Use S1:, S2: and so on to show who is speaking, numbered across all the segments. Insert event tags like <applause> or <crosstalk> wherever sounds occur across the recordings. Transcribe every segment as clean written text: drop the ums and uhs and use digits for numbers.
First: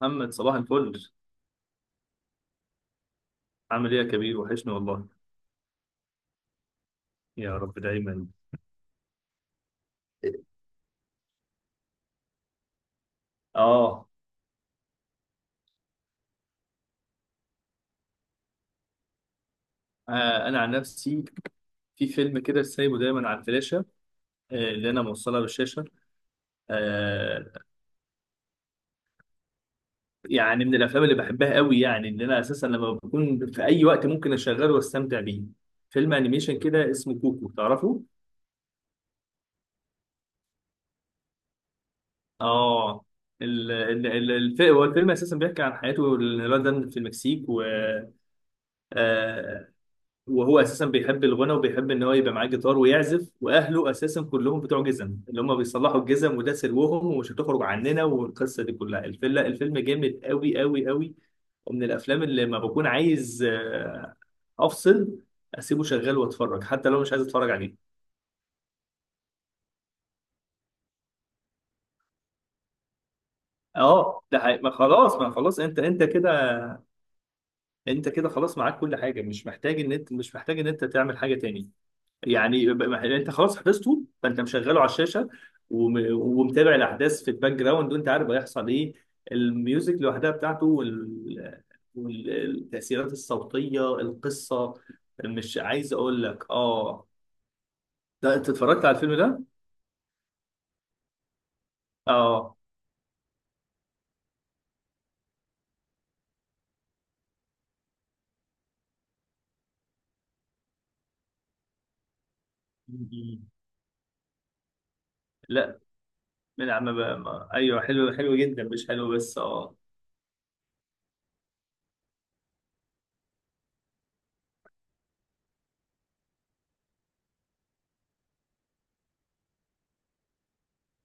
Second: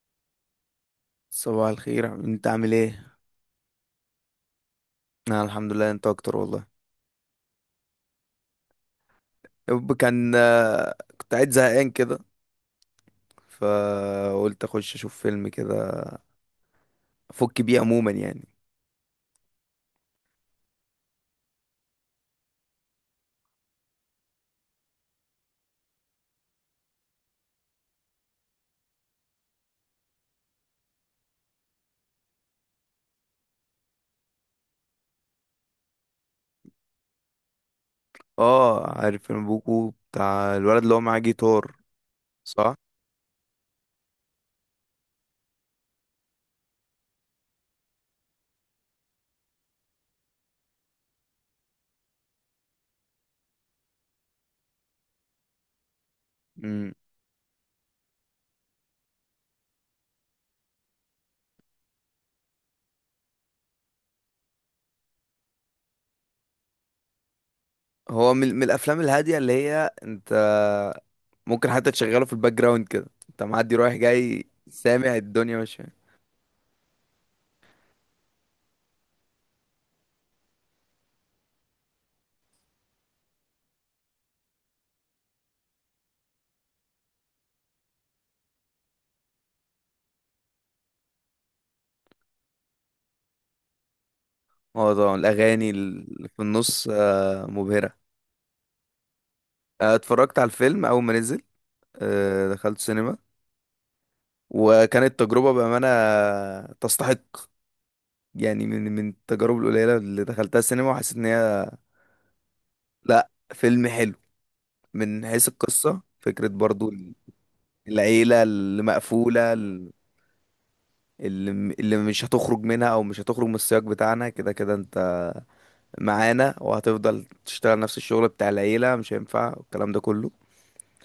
S1: محمد صباح الفل.
S2: صباح الخير يا حبيبي، انت عامل ايه؟
S1: عامل ايه يا كبير، وحشني والله.
S2: انا الحمد لله، انت اكتر والله.
S1: يا رب دايما.
S2: يب كان كنت قاعد زهقان كده،
S1: اه،
S2: فقلت اخش اشوف فيلم كده افك بيه عموما يعني.
S1: انا عن نفسي في فيلم كده سايبه دايما على الفلاشه، اللي انا موصلها بالشاشه. آه، يعني من الافلام اللي بحبها قوي، يعني اللي انا اساسا لما بكون في اي وقت ممكن اشغله واستمتع بيه، فيلم انيميشن كده اسمه كوكو، تعرفه؟
S2: اه عارف فيلم بوكو بتاع الولد اللي هو معاه جيتار، صح.
S1: اه. هو الفيلم اساسا بيحكي عن حياته الولد ده في المكسيك، و آه، وهو اساسا بيحب الغنى وبيحب ان هو يبقى معاه جيتار ويعزف، واهله اساسا كلهم بتوع جزم، اللي هم بيصلحوا الجزم، وده
S2: امم.
S1: سلوهم ومش هتخرج عننا، والقصه دي كلها. الفيلم جامد قوي قوي قوي. ومن الافلام اللي ما بكون عايز افصل، اسيبه شغال واتفرج حتى لو مش عايز اتفرج عليه.
S2: هو من الافلام الهاديه اللي هي انت ممكن حتى تشغله في الباك جراوند كده، انت معدي رايح
S1: اه ده
S2: جاي
S1: حقيقي. ما خلاص،
S2: سامع
S1: ما
S2: الدنيا
S1: خلاص، انت
S2: ماشيه.
S1: انت كده، انت كده خلاص معاك كل حاجه، مش محتاج ان انت، مش محتاج ان انت تعمل حاجه تاني. يعني يعني انت خلاص حفظته، فانت مشغله على الشاشه، ومتابع الاحداث في الباك جراوند وانت عارف هيحصل ايه. الميوزك لوحدها بتاعته والتاثيرات الصوتيه، القصه.
S2: اه طبعا
S1: مش
S2: الاغاني
S1: عايز اقول
S2: اللي في
S1: لك
S2: النص
S1: اه،
S2: مبهره.
S1: ده انت اتفرجت على الفيلم ده؟
S2: اتفرجت على الفيلم اول ما نزل،
S1: اه.
S2: دخلت سينما وكانت تجربة بأمانة تستحق. يعني من التجارب القليلة اللي دخلتها السينما وحسيت إن هي، لأ
S1: مم.
S2: فيلم حلو من حيث
S1: لا
S2: القصة، فكرة
S1: من
S2: برضو.
S1: عم بقى ما... ايوه حلو، حلو
S2: العيلة
S1: جدا،
S2: اللي
S1: مش حلو بس،
S2: مقفولة،
S1: اه.
S2: اللي اللي مش هتخرج منها أو مش هتخرج من السياق بتاعنا، كده كده أنت معانا وهتفضل تشتغل نفس الشغل بتاع العيلة، مش هينفع والكلام ده كله.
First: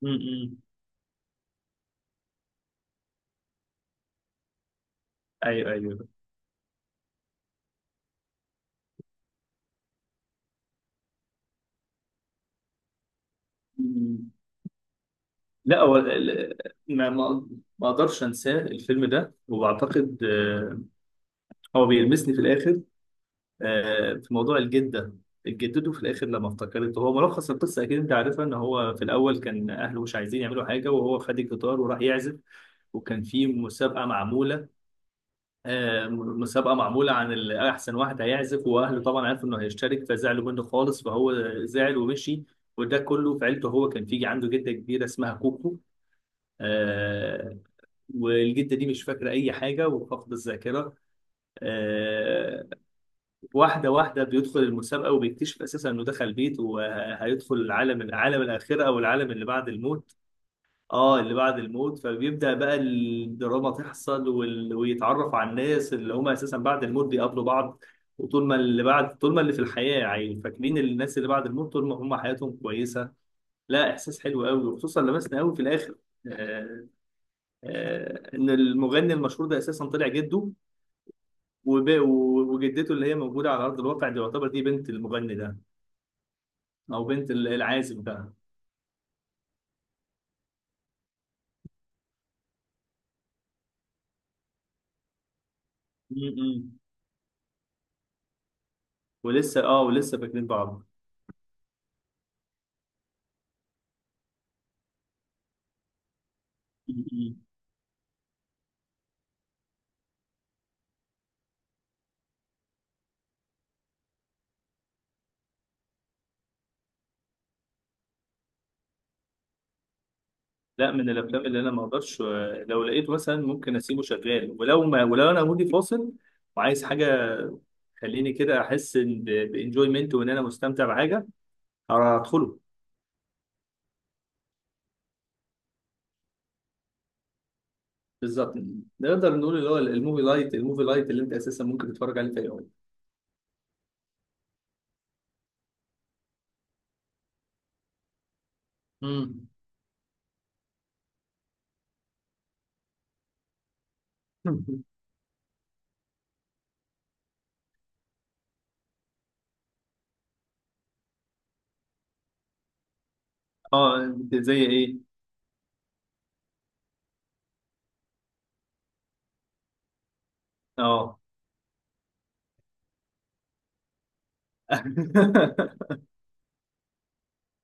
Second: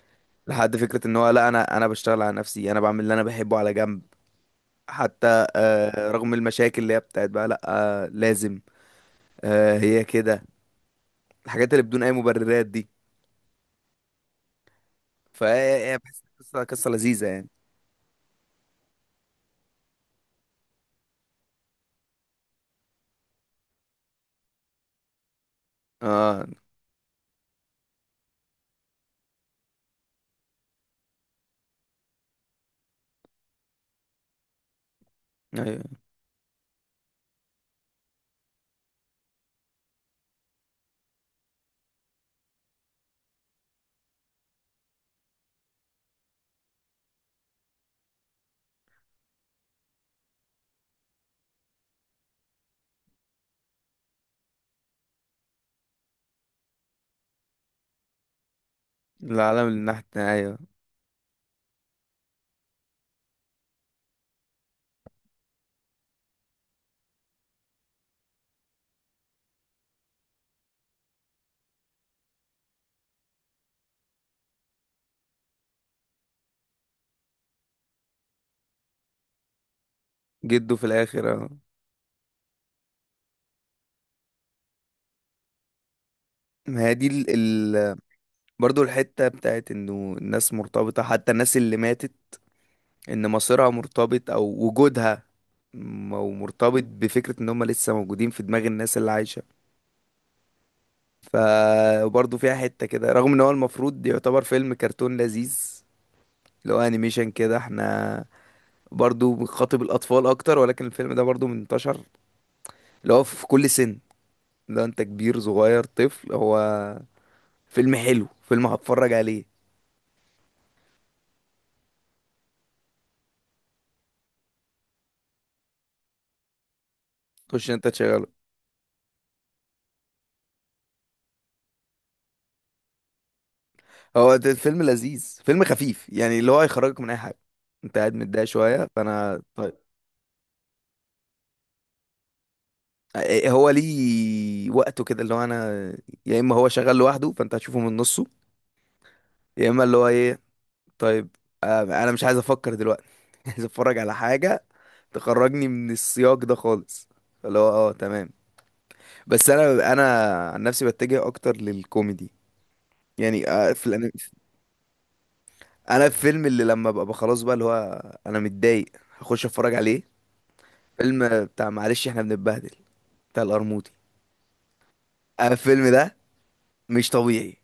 S1: مم.
S2: لحد فكرة إن هو لأ، أنا بشتغل على نفسي، أنا بعمل اللي أنا بحبه على جنب. حتى
S1: ايوه ايوه.
S2: رغم المشاكل اللي هي بتاعت بقى لأ. لازم. هي كده الحاجات اللي بدون اي مبررات دي.
S1: مم. لا
S2: فا
S1: هو
S2: بحس
S1: ال-
S2: قصه
S1: ما
S2: لذيذه
S1: ما
S2: يعني.
S1: ما اقدرش انساه الفيلم ده، وبعتقد هو بيلمسني في الاخر، في موضوع الجده. جدته في الاخر
S2: اه.
S1: لما افتكرته، هو ملخص القصه اكيد انت عارفها، ان هو في الاول كان اهله مش عايزين يعملوا حاجه، وهو خد الجيتار وراح يعزف. وكان في مسابقه معموله،
S2: ايوه.
S1: مسابقه معموله عن احسن واحد هيعزف، واهله طبعا عرفوا انه هيشترك فزعلوا منه خالص، فهو زعل ومشي. وده كله في عيلته. هو كان في عنده جده كبيره اسمها كوكو، آه، والجده دي مش فاكره اي حاجه وفاقده الذاكره. آه، واحدة واحدة بيدخل المسابقة وبيكتشف أساسا إنه دخل بيت، وهيدخل العالم، الآخرة، أو العالم اللي
S2: العالم
S1: بعد
S2: اللي
S1: الموت.
S2: نحت، ايوه.
S1: آه اللي بعد الموت، فبيبدأ بقى الدراما تحصل ويتعرف على الناس اللي هم أساسا بعد الموت بيقابلوا بعض. وطول ما اللي بعد، طول ما اللي في الحياة يعني فاكرين الناس اللي بعد الموت، طول ما هم حياتهم كويسة. لا إحساس حلو قوي، وخصوصا لمسنا قوي في الآخر. آه. آه إن المغني المشهور ده أساسا طلع جده.
S2: جده في الاخر، اه.
S1: وب- وجدته اللي هي موجودة على أرض الواقع دي، يعتبر دي بنت المغني ده،
S2: ما هي
S1: او
S2: دي ال...
S1: بنت
S2: ال...
S1: العازب ده.
S2: برضو الحته بتاعت انه الناس مرتبطه، حتى الناس اللي ماتت، ان مصيرها مرتبط او وجودها
S1: مم.
S2: مرتبط بفكره ان هم لسه موجودين في دماغ الناس اللي عايشه.
S1: ولسه اه، ولسه فاكرين بعض.
S2: فبرضه فيها حته كده، رغم ان هو المفروض يعتبر فيلم كرتون لذيذ، اللي هو انيميشن
S1: مم.
S2: كده، احنا برضو بيخاطب الأطفال أكتر، ولكن الفيلم ده برضو منتشر اللي هو في كل سن. لو أنت كبير صغير طفل، هو فيلم حلو، فيلم هتفرج عليه.
S1: لا من الافلام اللي انا ما اقدرش، لو لقيت مثلا ممكن اسيبه شغال. ولو ما، ولو انا مودي فاصل وعايز حاجه،
S2: خش أنت تشغله.
S1: تخليني كده احس إن بانجويمنت وان انا مستمتع بحاجه، هدخله.
S2: هو ده فيلم لذيذ، فيلم خفيف يعني اللي هو هيخرجك من أي حاجة. أنت قاعد متضايق
S1: بالظبط.
S2: شوية
S1: نقدر
S2: فأنا
S1: نقول اللي
S2: طيب.
S1: هو الموفي لايت، الموفي لايت، اللي انت اساسا ممكن تتفرج عليه في اي وقت.
S2: إيه هو ليه وقته كده، اللي هو أنا يا إما هو شغال لوحده فأنت هتشوفه من نصه،
S1: م.
S2: يا إما اللي هو إيه، طيب، أنا مش عايز أفكر دلوقتي، <laughs> عايز أتفرج على حاجة
S1: <laughs>
S2: تخرجني من السياق ده خالص، اللي هو اه تمام. بس انا عن نفسي بتجه اكتر للكوميدي، يعني في الأنمي.
S1: اه زي ايه؟
S2: انا الفيلم اللي لما ببقى خلاص بقى اللي هو انا متضايق هخش اتفرج عليه
S1: اه.
S2: فيلم بتاع معلش احنا بنتبهدل، بتاع القرموطي. انا الفيلم
S1: <laughs>
S2: ده مش طبيعي،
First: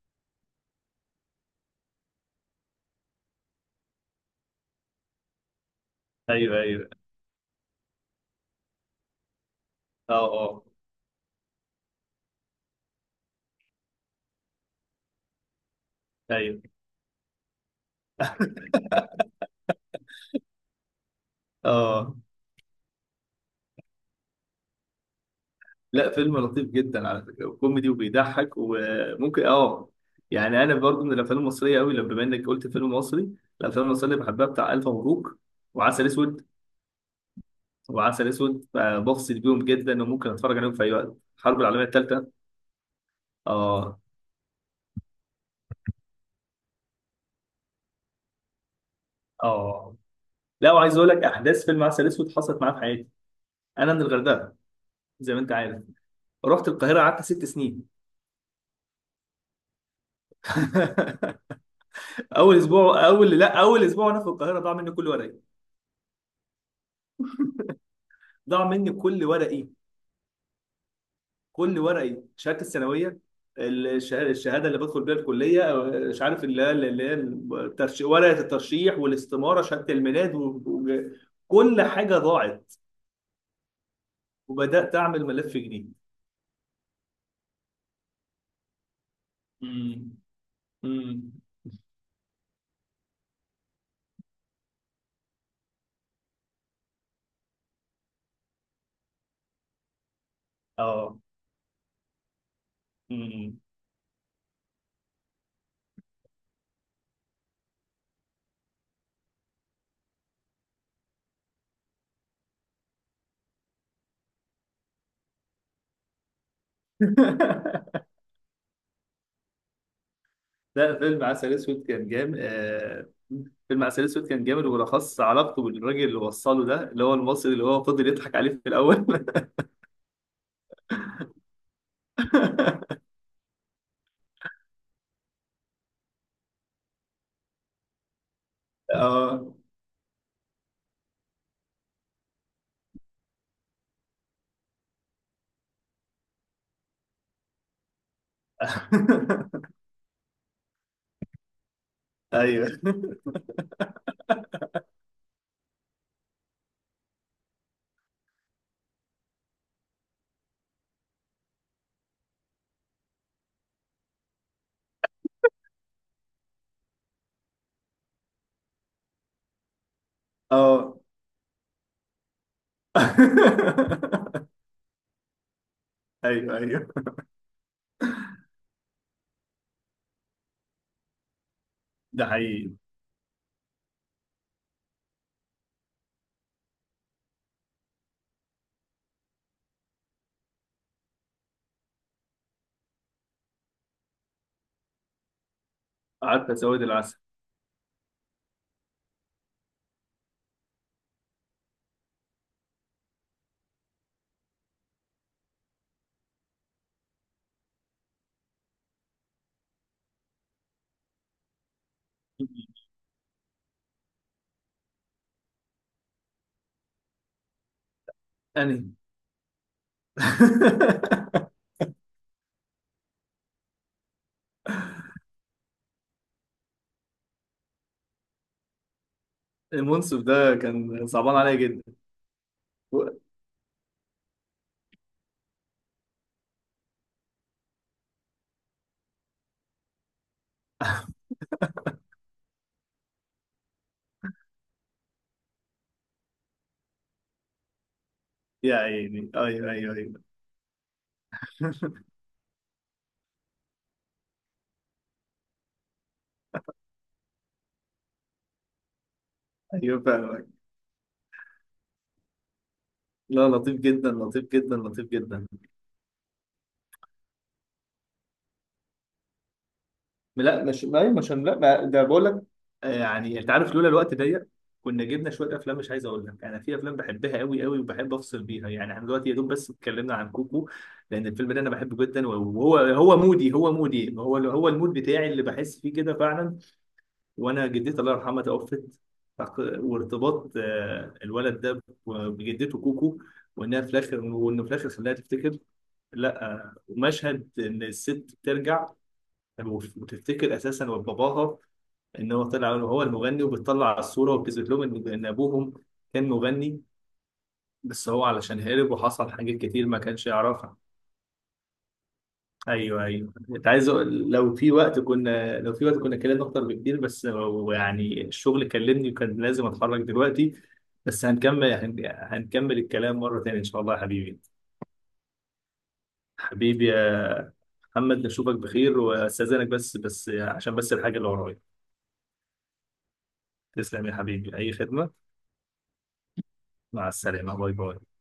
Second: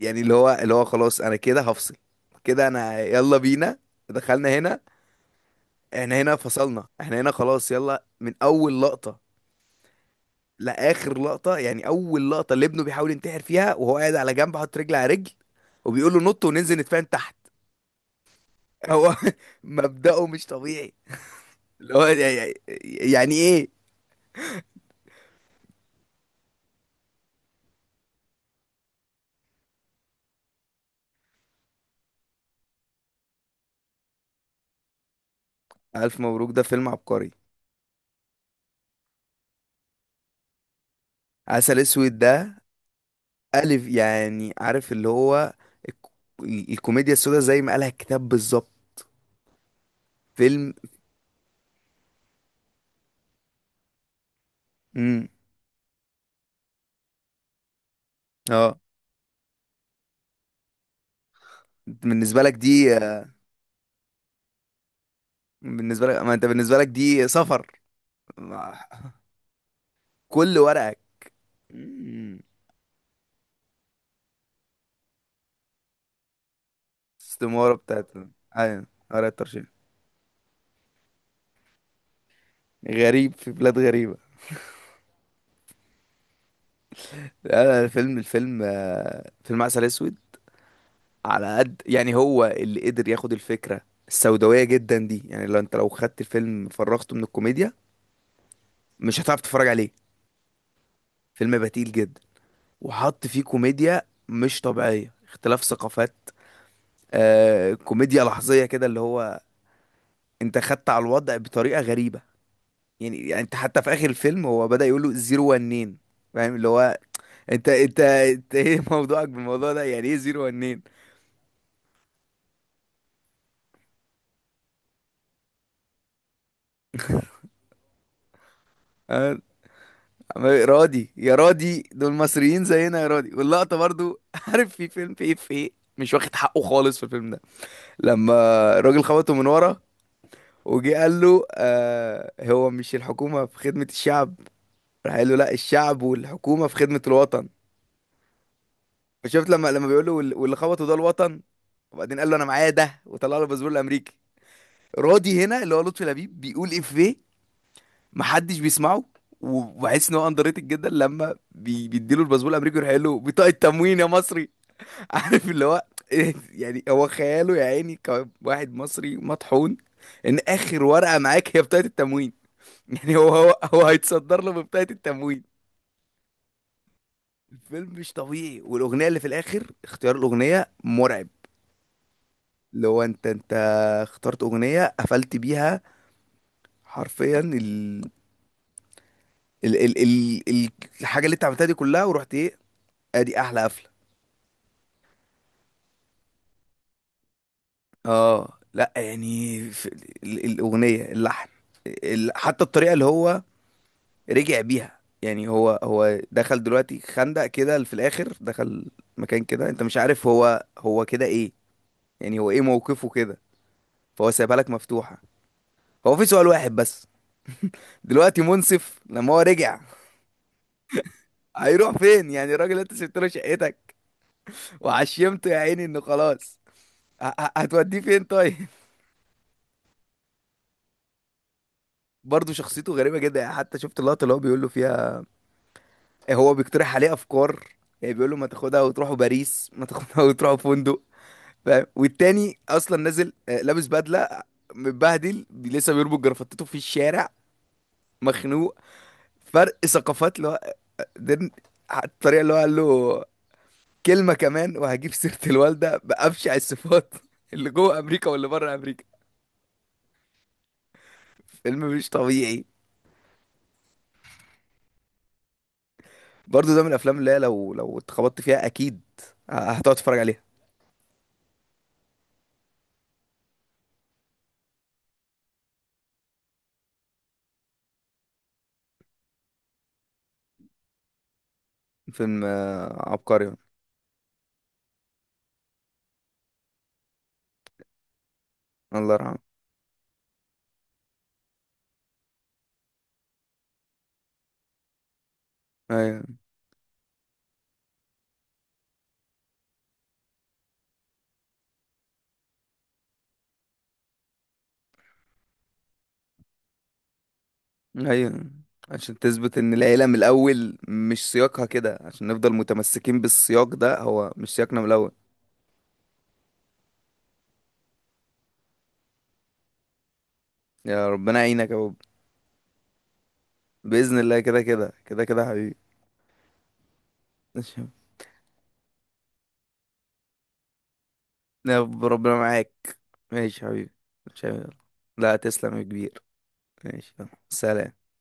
S2: يعني اللي هو خلاص انا كده هفصل كده، انا يلا بينا، دخلنا هنا، احنا هنا
S1: ايوه
S2: فصلنا،
S1: ايوه،
S2: احنا هنا خلاص يلا من اول لقطة
S1: اه اه،
S2: لاخر لقطة. يعني اول لقطة اللي ابنه بيحاول ينتحر فيها وهو قاعد على جنب حاطط رجل على رجل وبيقول له نط
S1: ايوه،
S2: وننزل نتفاهم تحت. هو <laughs> مبدأه مش طبيعي، اللي هو
S1: اه.
S2: يعني يعني ايه.
S1: لا فيلم لطيف جدا على فكره، وكوميدي وبيضحك وممكن اه. يعني انا برضو من الافلام المصريه قوي، لما بما انك قلت فيلم مصري، الافلام المصريه اللي بحبها بتاع الف مبروك، وعسل
S2: ألف
S1: اسود.
S2: مبروك ده فيلم عبقري.
S1: وعسل اسود بفصل بيهم جدا، وممكن اتفرج عليهم في اي وقت، الحرب
S2: عسل
S1: العالميه
S2: اسود
S1: الثالثه.
S2: ده ألف
S1: اه.
S2: يعني عارف اللي هو الك- الكوميديا السوداء زي ما قالها الكتاب بالظبط.
S1: اه. لا
S2: فيلم.
S1: وعايز اقول لك احداث فيلم عسل اسود حصلت معايا في حياتي. انا من الغردقه
S2: امم.
S1: زي ما انت عارف. رحت القاهره قعدت ست سنين.
S2: اه.
S1: <laughs>
S2: بالنسبة لك
S1: اول
S2: دي،
S1: اسبوع، اول، لا اول اسبوع وانا في القاهره ضاع مني كل ورقي.
S2: بالنسبة لك ما انت بالنسبة لك دي سفر. <laughs>
S1: ضاع مني كل ورقي،
S2: كل ورقك.
S1: كل ورقي،
S2: مم.
S1: شهاده الثانويه، الشهاده اللي بدخل بيها الكليه، أو مش عارف اللي هي، اللي هي،
S2: استمارة بتاعت.
S1: ورقه
S2: ايوه
S1: الترشيح
S2: ورقة
S1: والاستماره،
S2: ترشيح.
S1: شهاده الميلاد، كل حاجه ضاعت،
S2: غريب في بلاد غريبة.
S1: وبدات اعمل ملف جديد.
S2: لا لا، الفيلم الفيلم فيلم عسل اسود
S1: امم. امم.
S2: على قد يعني هو اللي قدر ياخد الفكرة السوداوية جدا دي. يعني لو انت لو خدت الفيلم فرغته من الكوميديا مش هتعرف تتفرج عليه.
S1: اه.
S2: فيلم بتيل جدا وحط فيه
S1: امم.
S2: كوميديا مش طبيعية، اختلاف ثقافات، آه كوميديا لحظية كده اللي هو انت خدت على الوضع بطريقة غريبة. يعني انت حتى في اخر الفيلم هو بدأ يقول له زيرو ونين، فاهم اللي هو انت انت
S1: <laughs>
S2: انت ايه موضوعك بالموضوع ده، يعني ايه زيرو ونين.
S1: لا فيلم عسل اسود كان جامد. فيلم عسل اسود كان جامد، وبالاخص علاقته بالراجل اللي وصله ده، اللي هو المصري اللي هو فضل يضحك عليه في الاول.
S2: رادي يا رادي، دول مصريين زينا يا
S1: <laughs>
S2: رادي، واللقطة برضو <laughs> عارف في فيلم في ايه في ايه مش واخد حقه خالص في الفيلم ده، لما الراجل خبطه من
S1: اه.
S2: ورا وجي قال له آه، هو مش الحكومة في خدمة الشعب؟ راح قال له لا، الشعب والحكومة في خدمة الوطن. شفت لما
S1: <laughs>
S2: لما بيقول له واللي خبطه ده الوطن، وبعدين قال له انا
S1: ايوه،
S2: معايا ده وطلع له الباسبور الامريكي. رادي هنا اللي هو لطفي لبيب بيقول افيه محدش بيسمعه. وبحس ان هو اندر ريتد جدا لما بيديله الباسبور الامريكي ويروح قايل له بطاقه تموين يا مصري. عارف اللي هو إيه، يعني هو خياله يا عيني كواحد مصري مطحون، ان اخر
S1: اه.
S2: ورقة معاك هي بطاقة التموين. <laughs> يعني هو هيتصدر
S1: <laughs>
S2: له ببطاقة التموين.
S1: ايوه ايوه،
S2: الفيلم مش طبيعي، والاغنية اللي في الاخر اختيار الاغنية مرعب،
S1: ده حقيقي.
S2: اللي هو انت اخترت اغنية قفلت بيها حرفيا ال الحاجة اللي انت عملتها دي كلها ورحت ايه، ادي احلى قفلة.
S1: قعدت اسود العسل.
S2: اه لا يعني في الاغنية اللحن، حتى الطريقة اللي هو رجع بيها. يعني هو دخل دلوقتي خندق كده في الاخر، دخل مكان كده انت مش عارف هو هو كده ايه، يعني هو ايه موقفه كده، فهو سايبها لك مفتوحة. هو في سؤال واحد بس دلوقتي،
S1: انهي؟
S2: منصف لما هو رجع
S1: <laughs>
S2: هيروح فين؟ يعني الراجل انت سبت له شقتك وعشمته يا عيني انه خلاص، هتوديه فين طيب؟
S1: المنصف ده كان صعبان عليا جدا.
S2: <laughs> برضه شخصيته
S1: و-
S2: غريبة جدا، يعني حتى شفت اللقطة اللي هو بيقول له فيها، هو بيقترح عليه افكار، يعني بيقول له ما تاخدها وتروحوا باريس، ما تاخدها وتروحوا فندق، فاهم؟ والتاني اصلا نازل لابس بدله متبهدل لسه بيربط جرافطته في الشارع،
S1: يا
S2: مخنوق.
S1: عيني ايوه
S2: فرق
S1: ايوه ايوه.
S2: ثقافات اللي هو ده الطريقه اللي هو قال له كلمه كمان وهجيب سيره الوالده بابشع الصفات، <laughs> اللي جوه امريكا واللي بره امريكا.
S1: ايوه فاهمك.
S2: فيلم مش طبيعي.
S1: لا لطيف جدا، لطيف جدا، لطيف جدا.
S2: برضه ده من الافلام اللي هي لو لو اتخبطت فيها اكيد هتقعد تتفرج عليها.
S1: لا مش ما مش، لا ما ده بقول لك، يعني انت عارف، لولا الوقت ضيق كنا جبنا شويه افلام. مش عايز اقول لك، انا في افلام بحبها قوي قوي وبحب افصل بيها. يعني احنا دلوقتي يا دوب بس اتكلمنا عن كوكو، لان الفيلم ده انا بحبه جدا.
S2: فيلم
S1: وهو هو مودي،
S2: عبقري.
S1: هو مودي، هو المود بتاعي اللي بحس فيه كده فعلا. وانا جدتي الله يرحمها توفت.
S2: الله يرحمه.
S1: وارتباط الولد ده بجدته كوكو، وانها في الاخر، وانه في الاخر خلاها تفتكر.
S2: ايوه
S1: لا ومشهد ان الست بترجع وتفتكر اساسا باباها، ان هو طلع هو المغني، وبتطلع على الصوره وبتثبت لهم ان إن ابوهم كان مغني، بس هو
S2: ايوه،
S1: علشان هرب
S2: عشان
S1: وحصل حاجات
S2: تثبت ان
S1: كتير ما
S2: العيله من
S1: كانش يعرفها.
S2: الاول مش سياقها كده، عشان نفضل
S1: ايوه
S2: متمسكين
S1: ايوه، انت
S2: بالسياق
S1: عايز
S2: ده، هو مش
S1: لو في
S2: سياقنا من
S1: وقت
S2: الاول.
S1: كنا، لو في وقت كنا اتكلمنا اكتر بكتير، بس هو يعني الشغل كلمني وكان لازم اتحرك دلوقتي.
S2: يا
S1: بس
S2: ربنا يعينك
S1: هنكمل،
S2: يا بابا.
S1: هنكمل الكلام مره تانيه ان شاء الله يا
S2: باذن الله،
S1: حبيبي.
S2: كده كده كده كده حبيبي.
S1: حبيبي يا
S2: ماشي يا بابا.
S1: محمد، نشوفك بخير واستاذنك بس، بس عشان بس الحاجه اللي ورايا.
S2: <laughs> يا رب ربنا معاك. ماشي يا حبيبي.
S1: تسلم يا
S2: ماشي يا
S1: حبيبي، اي
S2: بابا.
S1: خدمه.
S2: لا تسلم يا كبير.
S1: مع
S2: ماشي يلا.
S1: السلامة، باي
S2: سلام.
S1: باي.